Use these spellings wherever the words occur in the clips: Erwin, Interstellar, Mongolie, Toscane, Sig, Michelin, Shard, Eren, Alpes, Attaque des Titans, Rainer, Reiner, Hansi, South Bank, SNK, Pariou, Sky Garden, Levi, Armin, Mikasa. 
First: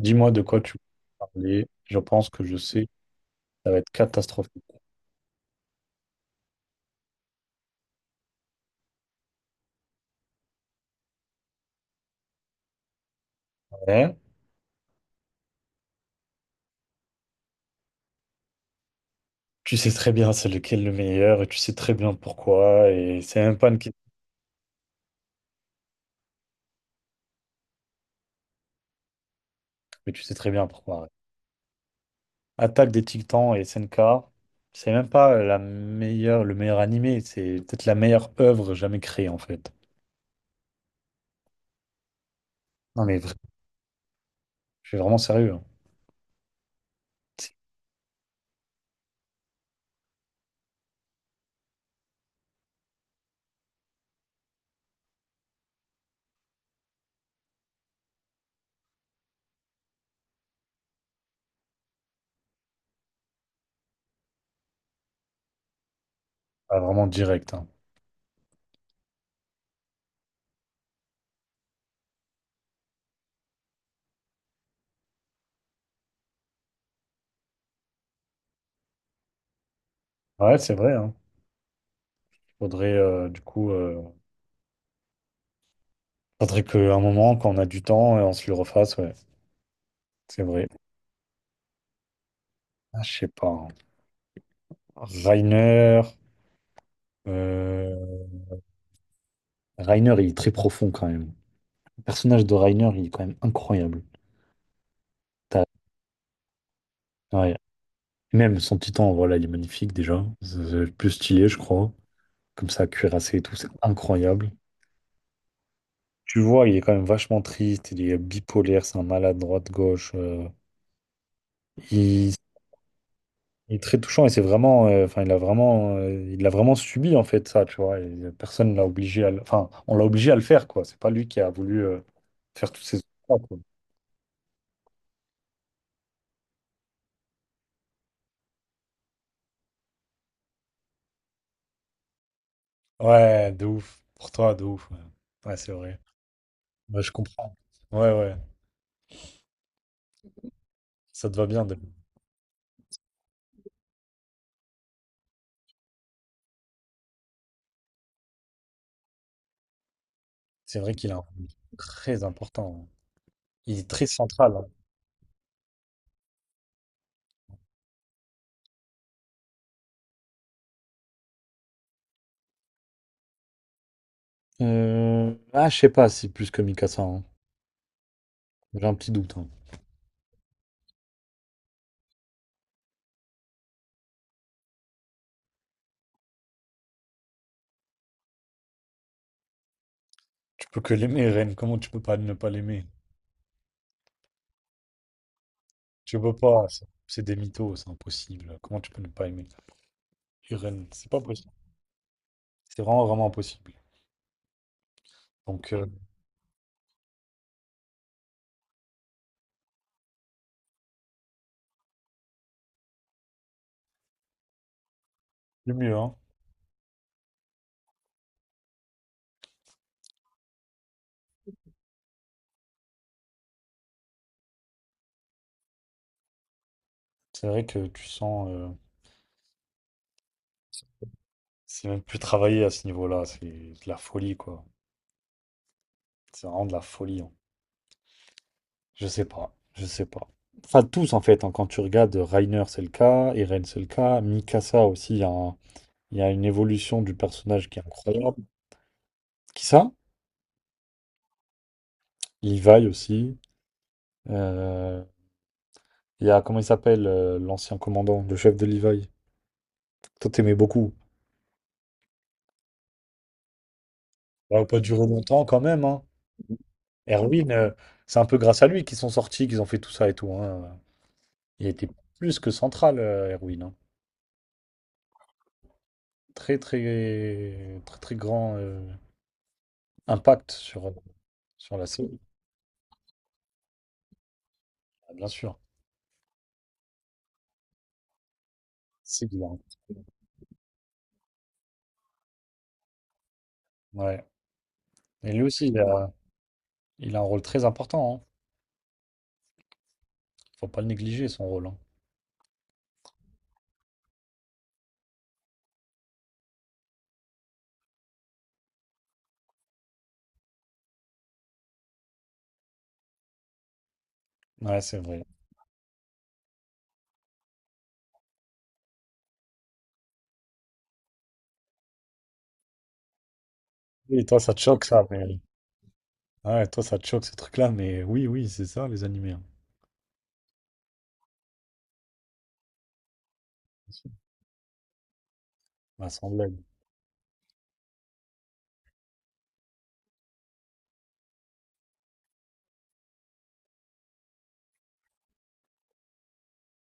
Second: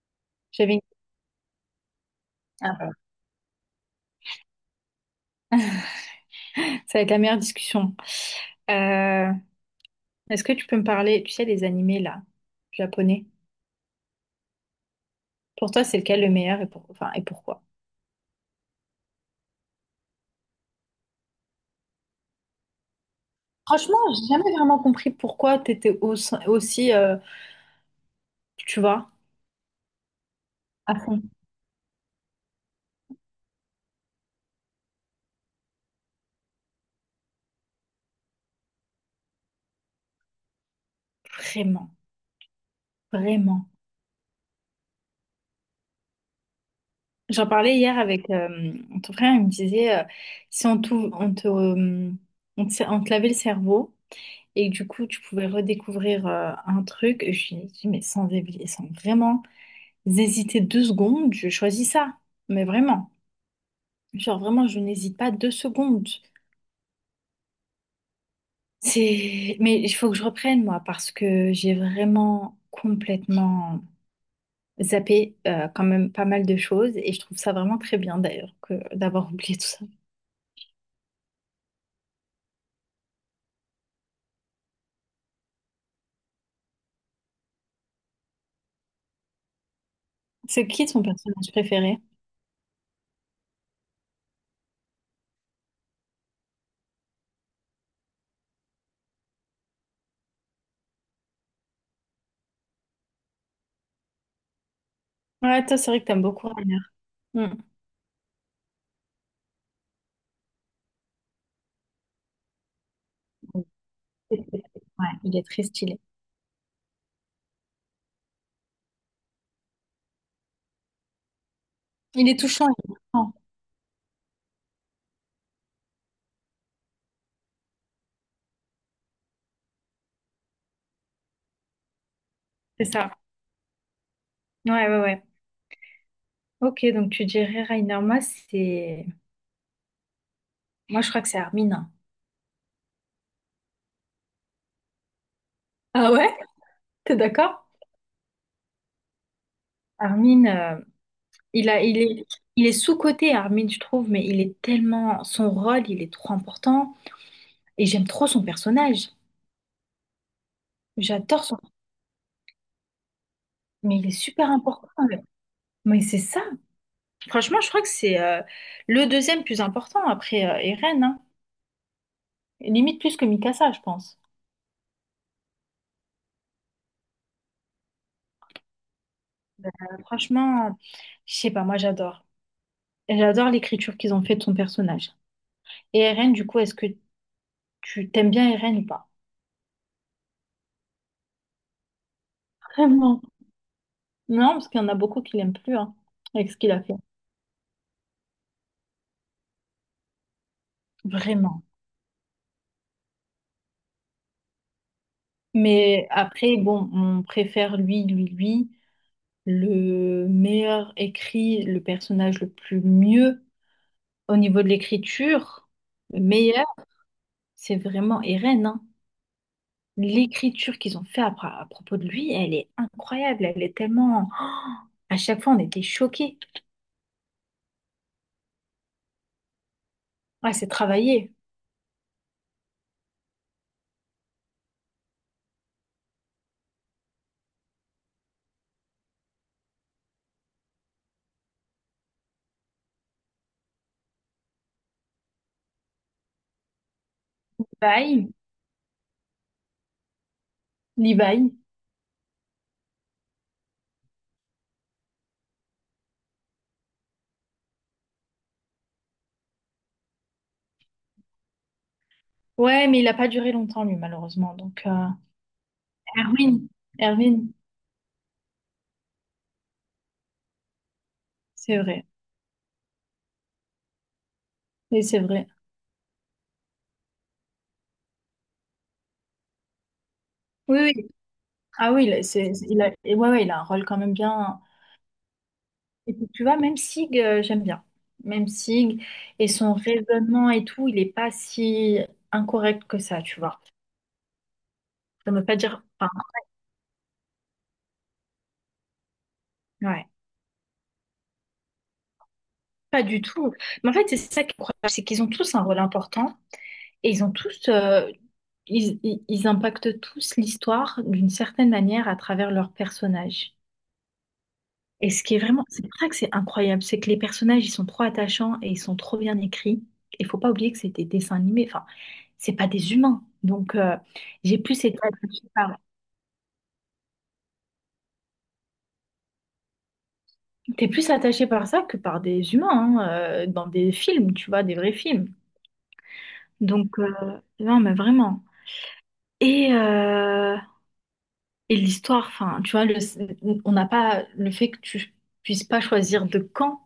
Dis-moi de quoi tu J'avais une... veux parler. Je pense que je Ah sais, bah. ça va être catastrophique. Ça va être la meilleure discussion. Euh, Est-ce que tu peux me parler, tu sais, des animés là, japonais? Ouais. Pour toi, c'est lequel le meilleur et, enfin, et pourquoi? Tu sais très bien c'est lequel le meilleur et tu sais très bien pourquoi. Et c'est même pas une question, Franchement, j'ai jamais vraiment compris pourquoi aussi, tu vois, mais tu sais très bien à pourquoi. Ouais. fond. Attaque des Titans et SNK, c'est même pas la meilleure, le meilleur animé, c'est peut-être la meilleure œuvre jamais créée en fait. Vraiment, Non mais vraiment. je suis vraiment sérieux. Hein. J'en C'est parlais hier avec ton frère, il me disait, si on te lavait le cerveau et que du coup, tu pouvais redécouvrir un truc, je lui ai dit, mais sans vraiment hésité deux secondes, je choisis ça. Mais vraiment, genre vraiment, je n'hésite pas deux secondes. pas vraiment direct. Hein. Mais il faut que je reprenne moi parce que j'ai vraiment complètement zappé quand même pas mal de choses et je trouve ça vraiment très bien d'ailleurs que d'avoir oublié tout ça. Ouais, c'est vrai. Hein. Faudrait, du coup, faudrait qu'à un moment, quand on a du temps, on se le refasse. Ouais, c'est vrai. C'est qui ton personnage préféré? Ah, je sais pas. Hein. Reiner. euh, Reiner, il est très profond quand même. Le personnage de Reiner, il est quand même incroyable. T'as- Ouais, toi, c'est vrai que t'aimes beaucoup Rainer. Hmm. ouais. Même son titan, voilà, il est magnifique déjà. C'est le plus stylé, je crois. Comme ça, cuirassé et tout, c'est incroyable. Ouais, il est très stylé. Tu vois, il est quand même vachement triste, il est bipolaire, c'est un malade droite-gauche. Il il, est touchant, il est touchant. il est très touchant et c'est vraiment, enfin, il a vraiment subi en fait ça, tu vois. Et personne l'a obligé à, enfin, on l'a obligé à le faire quoi. C'est pas lui qui a voulu faire toutes C'est ces ça. choses. Ouais, ouais, ouais. Ok, donc tu dirais Rainer. Moi, c'est. Moi, je crois que c'est Armin, hein. Ouais, de ouf. Pour toi, de ouf. Ouais, ouais, c'est vrai. Ah ouais? Ouais, je T'es comprends. d'accord? Ouais, ouais. Armin, euh, Ça te va bien, Deb. Il est, il est sous-coté, Armin, je trouve, mais il est tellement, son rôle, il est trop important. Et j'aime trop son personnage. C'est vrai qu'il est J'adore son, très important. Hein. Il est mais très il est super central. Hein. important. Mais c'est ça. Franchement, je crois que c'est le deuxième plus important après Eren, hein. Limite plus que Mikasa, je pense. Ah, je sais pas si plus que Mikasa. Hein. J'ai un petit doute. Hein. Ben, Franchement, je sais pas, moi j'adore. J'adore l'écriture qu'ils ont fait de son personnage. Et Eren, du coup, est-ce que tu t'aimes bien Eren ou pas? Tu peux que l'aimer, Ren. Comment tu peux pas ne pas l'aimer? Vraiment. Non, parce qu'il y en a beaucoup qui l'aiment plus, hein, Tu peux avec ce pas. qu'il a C'est fait. c'est des mythos, c'est impossible. Comment tu peux ne pas aimer Et Ren? C'est pas possible. Vraiment. C'est vraiment, vraiment impossible. Donc, Mais après, bon, on préfère lui, lui, lui, le meilleur écrit, le personnage le plus mieux au niveau de l'écriture, le mieux, hein. le meilleur, c'est vraiment Eren, hein. L'écriture qu'ils ont fait à propos de lui, elle est incroyable, elle est tellement oh à chaque fois, on était choqués. C'est vrai que tu sens. Ouais, c'est travaillé. C'est même plus travaillé à ce niveau-là. C'est de la folie, quoi. C'est vraiment de la folie. Hein. Je sais pas, je sais pas. Enfin, tous en fait, hein, quand tu regardes Reiner, c'est le cas, Eren, c'est le cas, Mikasa aussi, il y a une évolution du personnage qui est Bye, incroyable. Qui ça? Levi. Levi aussi. Euh, Il y a, comment il s'appelle, l'ancien commandant, le chef de Levi. Toi, t'aimais beaucoup. Ouais, mais il n'a pas duré longtemps, lui, malheureusement. Ça va pas Donc, durer longtemps quand même, hein. Erwin, Erwin, Erwin, c'est un peu grâce à lui qu'ils sont sortis, qu'ils ont fait tout ça et tout, hein. Il c'est était vrai. plus que central, Erwin, hein. Oui, c'est vrai. Très, très, très, très grand impact Oui, sur, oui, sur la ah oui, il série. a- c'est- il a, et ouais, ouais, il a un rôle quand même bien. Ah, bien sûr. Et puis, tu vois, même Sig, j'aime bien. Même Sig C'est qu'il a et un- son raisonnement et tout, il n'est pas si incorrect que ça, tu vois. Ouais. Ça Et ne lui veut pas aussi, il dire. Enfin, a, il a un rôle très important. Hein. ouais, Faut pas le négliger, son rôle. Hein. pas du tout. Mais en fait, c'est ça qui est incroyable, c'est qu'ils ont tous un rôle important et ils ont tous. Ils, ils- ils impactent tous l'histoire d'une certaine manière à travers leurs personnages. Ouais, c'est Et ce vrai. qui est vraiment, c'est pour ça que c'est incroyable, c'est que les personnages, ils sont trop attachants et ils sont trop bien écrits. Il faut pas oublier que c'est des dessins animés, enfin, c'est pas des humains. Donc, Et toi, ça j'ai te choque, plus été ça. Mais... attachée par... Ouais, toi, ça te choque, ces trucs-là. Mais oui, oui, c'est ça, les animés. Hein. T'es plus attaché par ça que par des humains, hein, dans des films, tu vois, des vrais films. Bah, sans blague. Donc, non, mais vraiment. Et, euh, et l'histoire, enfin, tu vois, on n'a pas le fait que tu puisses pas choisir de camp.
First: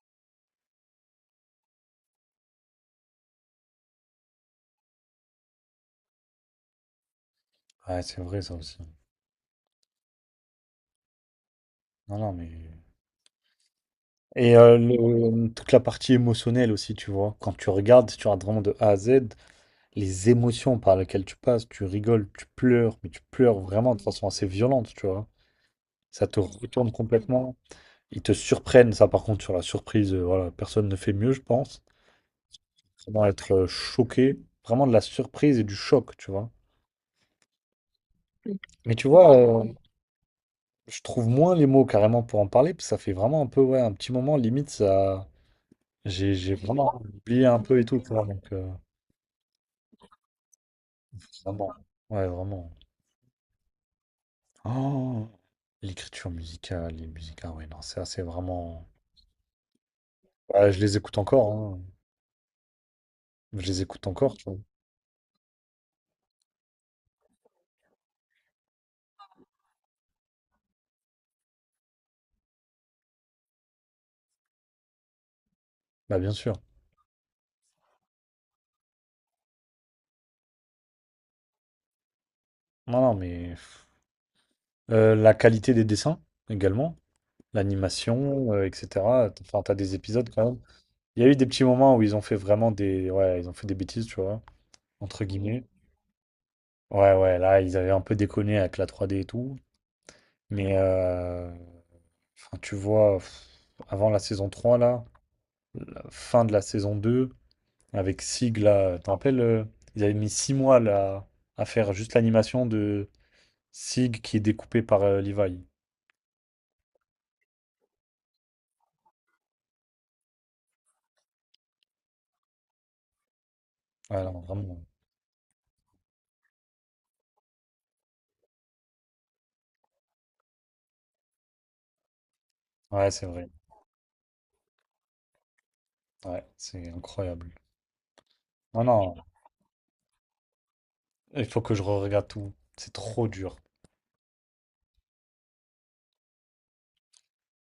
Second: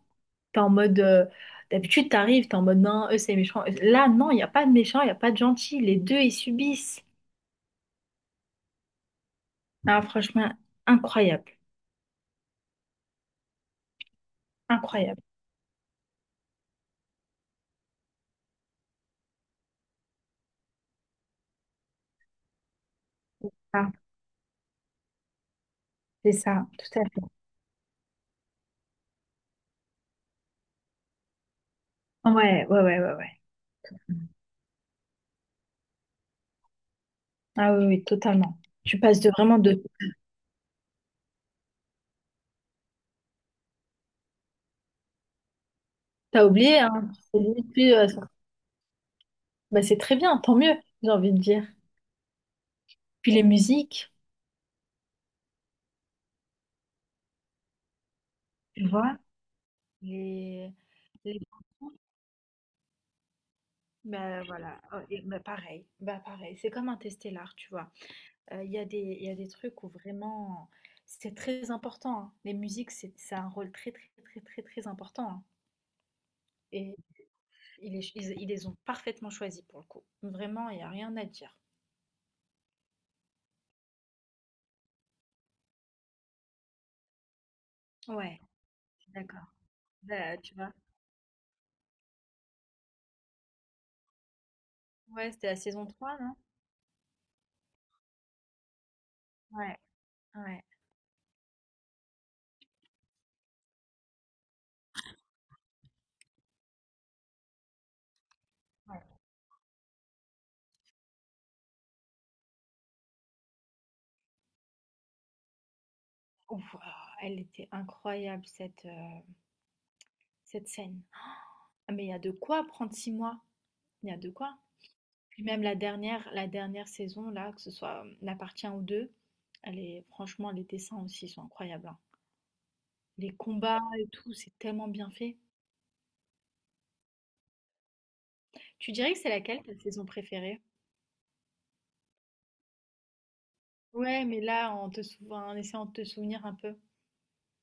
T'es en mode. D'habitude, t'arrives, t'es en mode non, eux c'est méchant. Là, non, il n'y a pas de méchant, il n'y a pas de gentil. Les deux, ils subissent. Ouais, c'est vrai, ça aussi. Ah, franchement, incroyable. Non, non, mais. Et Incroyable. Toute la partie émotionnelle aussi, tu vois. Quand tu regardes vraiment de A à Z, les émotions par lesquelles tu passes, tu rigoles, tu pleures, mais tu pleures Ah, vraiment de façon assez violente, tu vois. Ça c'est te ça, retourne tout à fait. complètement. Ils te surprennent, ça par contre, sur la surprise, voilà, personne ne fait mieux, je pense. Ouais, ouais, ouais, ouais, Vraiment ouais. être choqué, vraiment de la surprise et du choc, tu vois. Ah oui, oui, totalement. Mais Tu tu passes de vois, vraiment de. je trouve moins les mots carrément pour en parler, parce que ça fait vraiment un peu, ouais, un petit moment, limite, ça... J'ai, T'as j'ai oublié, vraiment hein? C'est oublié un limite peu et plus, tout, tu vois, ça- donc... Bah, c'est très bien, tant mieux, j'ai envie de dire. vraiment. Ouais, vraiment. Puis les musiques, Oh, l'écriture musicale, les musiques, ah ouais, non, ça, c'est vraiment... tu vois, les. Ouais, je les écoute les- encore, hein. Je les écoute encore, bah tu vois. voilà. Oh, bah pareil, c'est comme un Interstellar, tu vois. Il y a des trucs où vraiment c'est très important, hein. Les musiques, c'est ça a un rôle très, très, très, très, très important, hein, Bah, bien sûr. et ils les ils ils les ont parfaitement choisis pour le coup. Vraiment, il y a rien à dire. Non, non, mais... la qualité des dessins, également. Ouais, L'animation, etc. d'accord. Enfin, t'as des épisodes Bah, quand tu même. vois? Il y a eu des petits moments où ils ont fait vraiment des... Ouais, ils ont fait des bêtises, tu vois, entre Ouais, c'était la guillemets. saison 3 non? Ouais, ouais, là, ils avaient un peu déconné avec la 3D et tout. Ouais, ouais, Mais, enfin, tu vois, pff, avant la saison 3 là, la fin de la saison 2 avec Sig, là, tu te ouais. rappelles, ils avaient mis 6 mois, là, à faire juste l'animation de Sig qui est découpé par Levi. Wouah! Elle était incroyable cette, cette scène. Ah mais il y a de quoi prendre 6 mois. Il y a Ouais, de non, quoi. vraiment. Puis même la dernière saison, là, que ce soit La Partien ou 2, elle est, franchement, les dessins aussi sont incroyables, hein. Ouais, c'est Les vrai. combats et tout, c'est tellement bien fait. Ouais, c'est incroyable. Non, Tu non. dirais que c'est laquelle ta saison préférée? Il faut que je re-regarde tout. C'est trop dur. Ouais, mais là, en te souvenant, en essayant de te souvenir un peu.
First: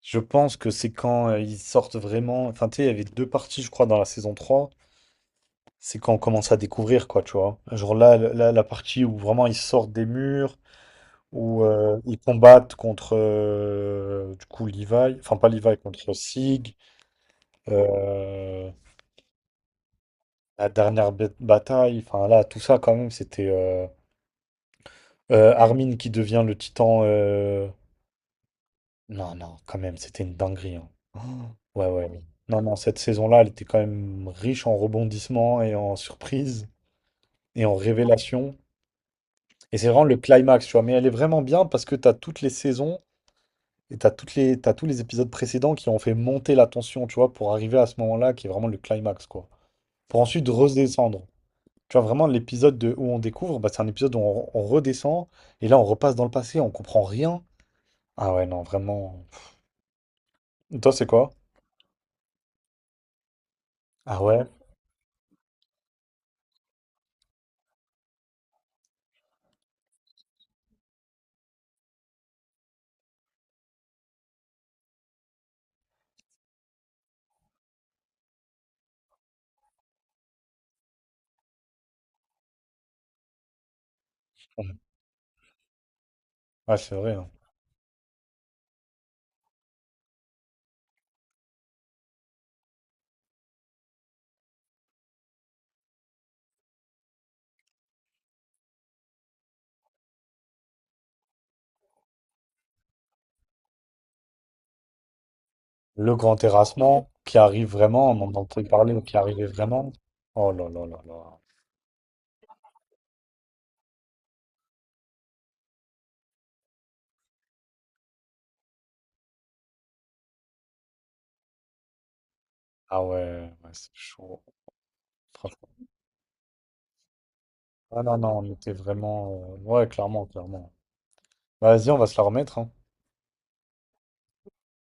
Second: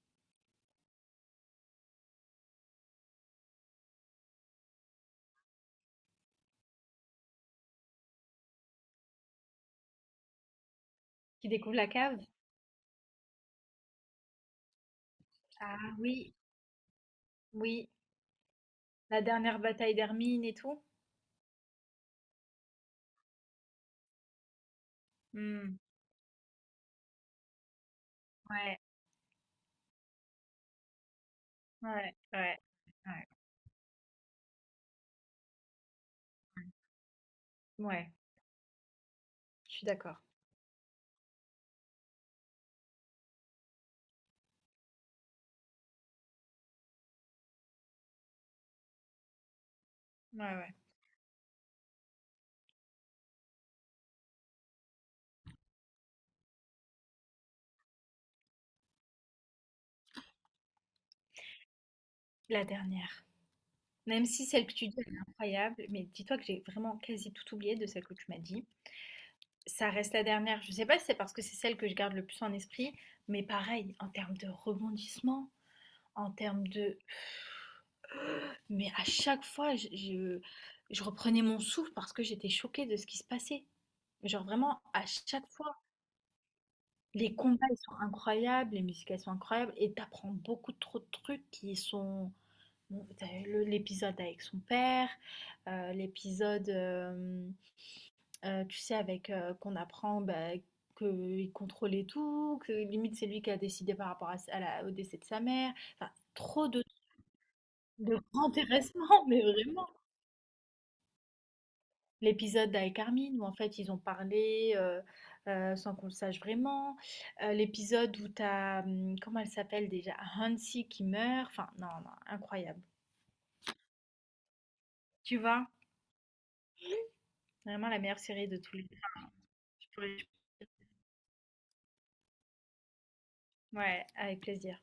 Je pense que c'est quand ils sortent vraiment. Enfin, tu sais, il y avait 2 parties, je crois, dans la saison 3. C'est quand on commence à découvrir, quoi, tu vois. Genre là, là, la partie où vraiment ils sortent des murs, Qui où découvre la ils cave? combattent contre, du coup, Levi. Enfin, pas Levi, Ah contre oui, Sig. oui. euh, La dernière bataille d'Hermine et la tout. dernière bataille. Enfin, là, tout ça, quand même, c'était Hmm, Armin qui devient le titan. Ouais, Non, non, quand même, c'était une dinguerie. Hein. Oh, ouais, ouais, ouais. ouais, Non, non, cette ouais, saison-là, elle était quand même riche en rebondissements et en surprises et en ouais. révélations. Et Je suis c'est vraiment le d'accord. climax, tu vois. Mais elle est vraiment bien parce que t'as toutes les saisons et t'as toutes les, t'as tous les épisodes précédents qui ont fait monter la tension, tu vois, pour arriver à ce moment-là qui est vraiment le climax, quoi. Pour Ouais, ensuite ouais. redescendre. Tu vois, vraiment, l'épisode de- où on découvre, bah, c'est un épisode où on, redescend et là, on repasse dans le passé, on comprend rien. Ah ouais, non, vraiment. Toi, c'est quoi? La dernière. Ah Même ouais? si celle que tu dis, elle est incroyable, mais dis-toi que j'ai vraiment quasi tout oublié de celle que tu m'as dit. Ça reste la dernière. Je sais pas si c'est parce que c'est celle que je garde le plus en esprit, mais pareil, en termes de rebondissement, en termes de... Mais à chaque fois, je reprenais mon souffle parce que j'étais choquée de ce qui se passait. Genre vraiment, à chaque fois, Ouais, c'est vrai. Hein. les combats, ils sont incroyables, les musiques, elles sont incroyables, et t'apprends beaucoup trop de trucs qui sont bon, t'as eu l'épisode avec son père, euh, l'épisode, euh, tu sais, avec qu'on apprend bah, qu'il contrôlait tout, que limite c'est lui qui a décidé par rapport au décès de sa mère. Enfin, Le grand trop terrassement qui arrive vraiment, de on en grands entend parler, mais qui intéressements, mais arrivait vraiment. vraiment. Oh là là là là. L'épisode avec Armin, où en fait ils ont parlé sans qu'on le sache vraiment. L'épisode où t'as, comment elle s'appelle déjà, Hansi qui meurt. Enfin, non, non, incroyable. Ah ouais, ouais, c'est chaud. Tu Franchement. vois, vraiment la Ah non, meilleure non, série on de était tous les. Je vraiment. Ouais, pourrais clairement, clairement. Bah, vas-y, on va se la remettre, hein. ouais, avec plaisir.